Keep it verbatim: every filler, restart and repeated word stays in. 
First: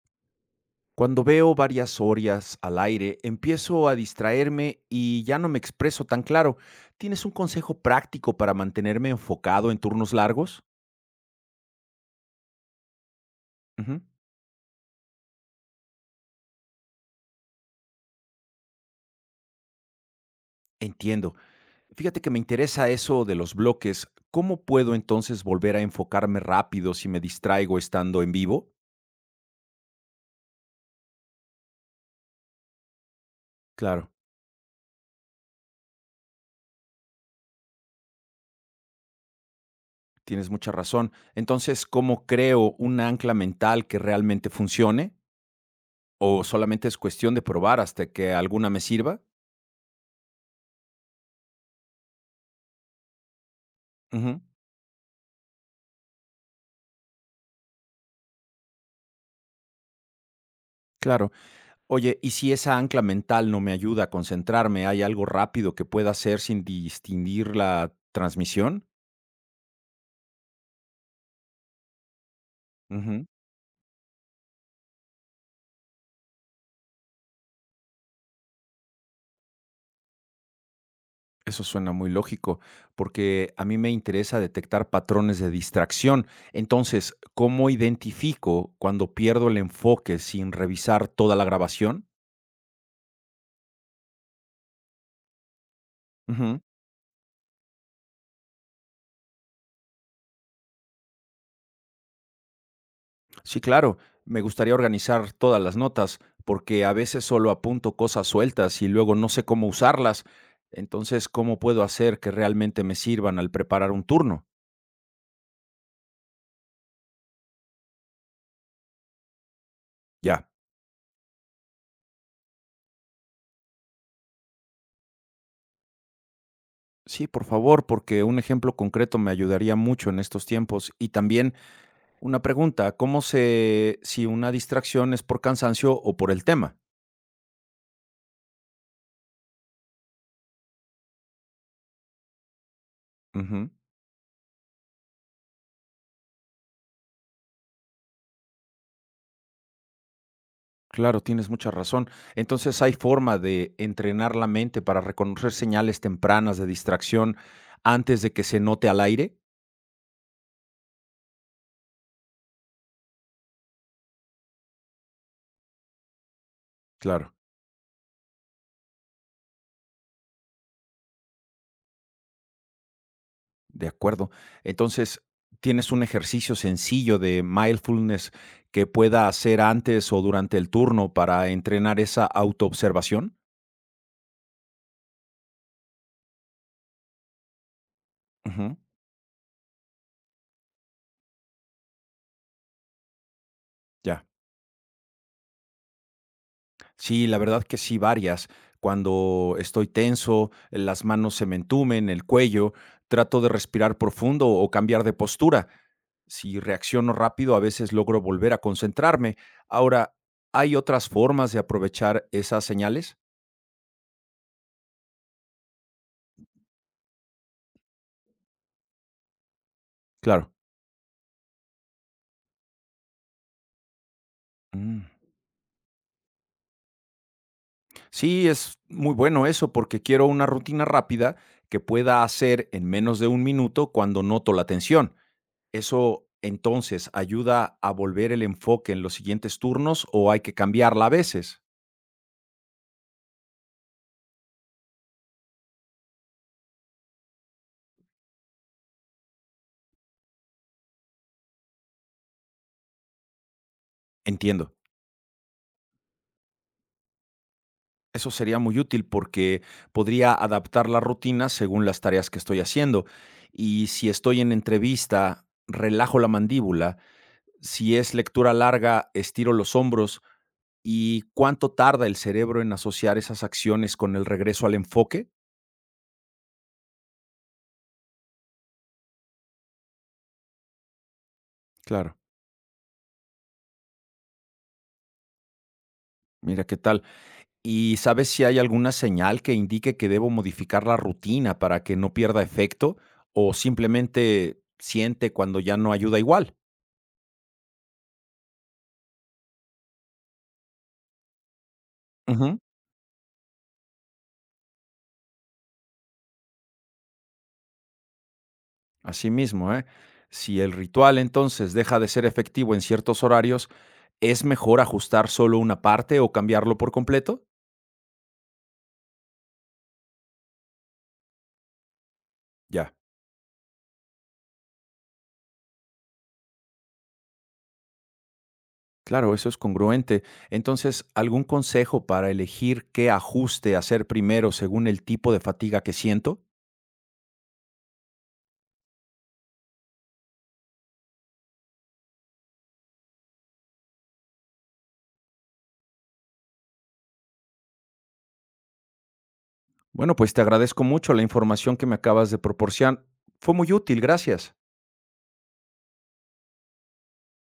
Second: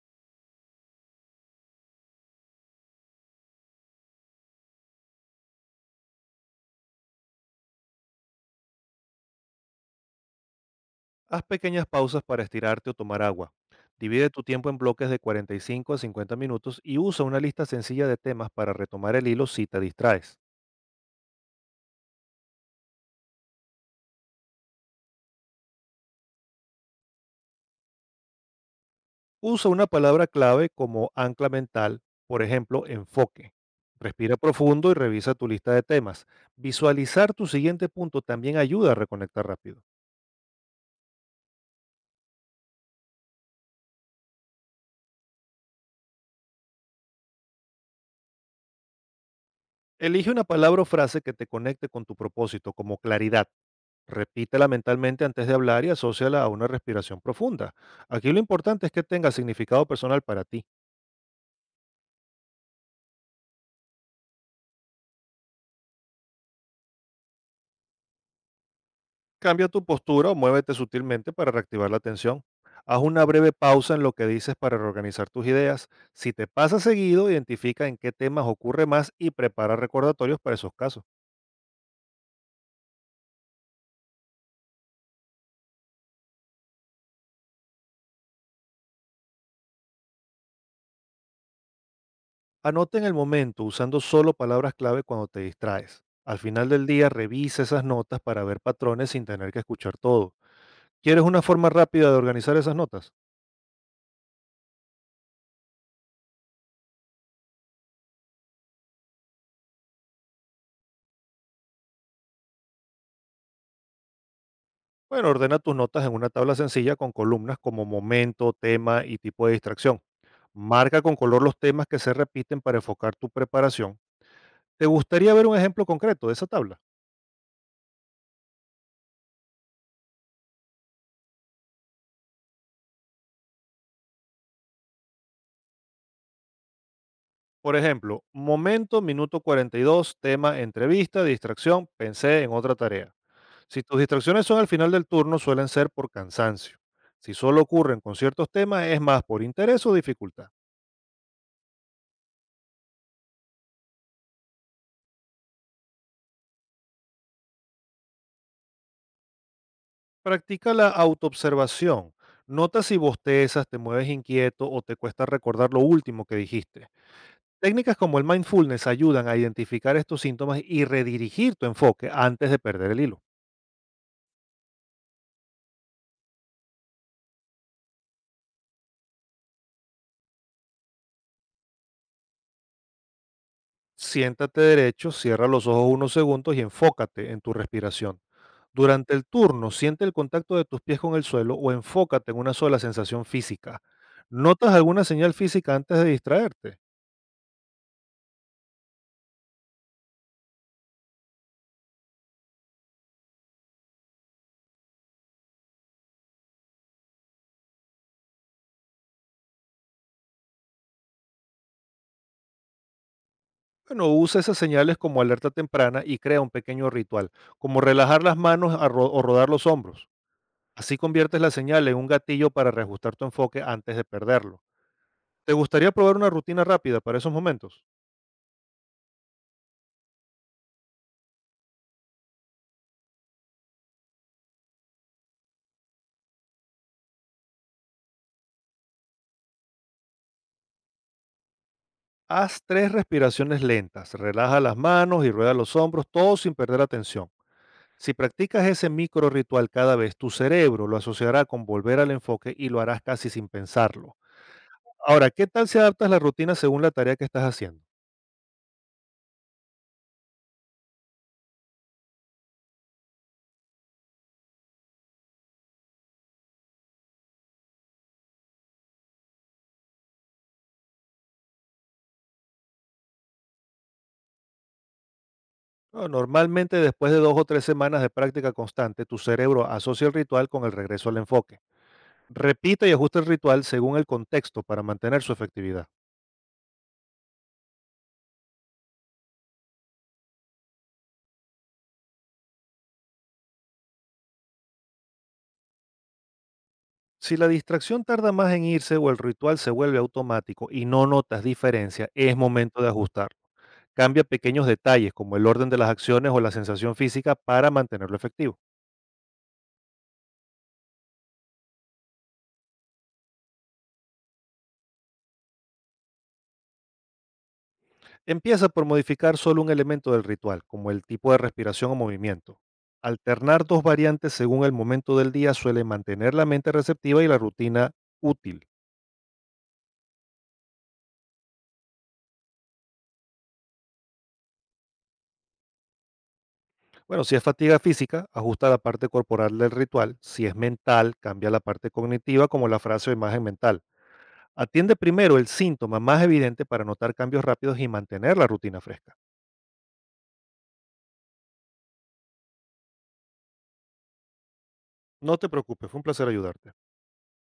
Cuando veo varias orias al aire, empiezo a distraerme y ya no me expreso tan claro. ¿Tienes un consejo práctico para mantenerme enfocado en turnos largos? Haz pequeñas pausas para estirarte o tomar agua. Ujú. Divide tu tiempo en bloques de cuarenta y cinco a cincuenta minutos y usa una lista sencilla de temas para retomar el hilo si te distraes. Entiendo. Fíjate que me interesa eso de los bloques. ¿Cómo puedo entonces volver a enfocarme rápido si me distraigo estando en vivo? Usa una palabra clave como ancla mental, por ejemplo, enfoque. Claro, Respira profundo y revisa tu lista de temas. Visualizar tu siguiente punto también ayuda a reconectar rápido. tienes mucha razón. Entonces, ¿cómo creo un ancla mental que realmente funcione? ¿O solamente es cuestión de probar hasta que alguna me sirva? Elige una palabra o frase que te conecte con tu propósito, como claridad. Ujú. Repítela mentalmente antes de hablar y asóciala a una respiración profunda. Aquí lo importante es que tenga significado personal para ti. Claro. Oye, ¿y si esa ancla mental no me ayuda a concentrarme? ¿Hay algo rápido que pueda hacer sin distinguir la transmisión? Cambia tu postura o muévete sutilmente para reactivar la atención. Haz una Ujú. breve pausa en lo que dices para reorganizar tus ideas. Si te pasa seguido, identifica en qué temas ocurre más y prepara recordatorios para esos casos. Eso suena muy lógico, porque a mí me interesa detectar patrones de distracción. Entonces, ¿cómo identifico cuando pierdo el enfoque sin revisar toda la grabación? Anota en el momento usando solo palabras clave cuando te distraes. Al final del día, revisa esas notas para ver patrones sin tener que escuchar todo. ¿Quieres una forma rápida de organizar esas notas? Sí, claro. Me gustaría organizar todas las notas, porque a veces solo apunto cosas sueltas y luego no sé cómo usarlas. Entonces, ¿cómo puedo hacer que realmente me sirvan al preparar un turno? Bueno, ordena tus notas en una tabla sencilla con columnas como momento, tema y tipo de distracción. Ya. Marca con color los temas que se repiten para enfocar tu preparación. ¿Te gustaría ver un ejemplo concreto de esa tabla? Sí, por favor, porque un ejemplo concreto me ayudaría mucho en estos tiempos. Y también una pregunta, ¿cómo sé si una distracción es por cansancio o por el tema? Por ejemplo, momento, minuto cuarenta y dos, tema, entrevista, distracción, pensé en otra tarea. Ujú. Si tus distracciones son al final del turno, suelen ser por cansancio. Si solo ocurren con ciertos temas, es más por interés o dificultad. Claro, tienes mucha razón. Entonces, ¿hay forma de entrenar la mente para reconocer señales tempranas de distracción antes de que se note al aire? Practica la autoobservación. Nota si bostezas, te mueves inquieto o te cuesta recordar lo último que dijiste. Claro, Técnicas como el mindfulness ayudan a identificar estos síntomas y redirigir tu enfoque antes de perder el hilo. de acuerdo. Entonces, ¿tienes un ejercicio sencillo de mindfulness que pueda hacer antes o durante el turno para entrenar esa autoobservación? Siéntate derecho, cierra los ojos unos segundos y enfócate en tu respiración. Ujú, Durante el turno, siente el contacto de tus pies con el suelo o enfócate en una sola sensación física. ya. ¿Notas alguna señal física antes de distraerte? Sí, la verdad que sí, varias. Cuando estoy tenso, las manos se me entumen, el cuello, trato de respirar profundo o cambiar de postura. Si reacciono rápido, a veces logro volver a concentrarme. Ahora, ¿hay otras formas de aprovechar esas señales? Bueno, usa esas señales como alerta temprana y crea un pequeño ritual, como relajar las manos a ro- o rodar los hombros. Claro. Así conviertes la señal en un gatillo para reajustar tu enfoque antes de perderlo. Mm. ¿Te gustaría probar una rutina rápida para esos momentos? Sí, es muy bueno eso porque quiero una rutina rápida que pueda hacer en menos de un minuto cuando noto la tensión. ¿Eso entonces ayuda a volver el enfoque en los siguientes turnos o hay que cambiarla a veces? Haz tres respiraciones lentas, relaja las manos y rueda los hombros, todo sin perder atención. Si practicas ese micro ritual cada vez, tu cerebro lo asociará con volver al enfoque y lo harás casi sin pensarlo. Entiendo. Ahora, ¿qué tal si adaptas la rutina según la tarea que estás haciendo? Eso sería muy útil porque podría adaptar la rutina según las tareas que estoy haciendo. Y si estoy en entrevista, relajo la mandíbula. Si es lectura larga, estiro los hombros. ¿Y cuánto tarda el cerebro en asociar esas acciones con el regreso al enfoque? No, normalmente después de dos o tres semanas de práctica constante, tu cerebro asocia el ritual con el regreso al enfoque. Claro, Repite y ajusta el ritual según el contexto para mantener su efectividad. mira qué tal. ¿Y sabes si hay alguna señal que indique que debo modificar la rutina para que no pierda efecto o simplemente siente cuando ya no ayuda igual? Si la distracción tarda más en irse o el ritual se vuelve automático y no notas diferencia, es Ujú. momento de ajustarlo. Cambia pequeños detalles como el orden de las acciones o la sensación física para mantenerlo efectivo. Así mismo, ¿eh? Si el ritual entonces deja de ser efectivo en ciertos horarios, ¿es mejor ajustar solo una parte o cambiarlo por completo? Empieza por modificar solo un elemento del ritual, como el tipo de respiración o movimiento. Ya, Alternar dos variantes según el momento del día suele mantener la mente receptiva y la rutina útil. claro, eso es congruente. Entonces, ¿algún consejo para elegir qué ajuste hacer primero según el tipo de fatiga que siento? Bueno, si es fatiga física, ajusta la parte corporal del ritual. Si es mental, cambia la parte cognitiva como la frase o imagen mental. Atiende primero el síntoma más evidente para notar cambios rápidos y mantener la rutina fresca. Bueno, pues te agradezco mucho la información que me acabas de proporcionar. Fue muy útil, gracias. No te preocupes, fue un placer ayudarte.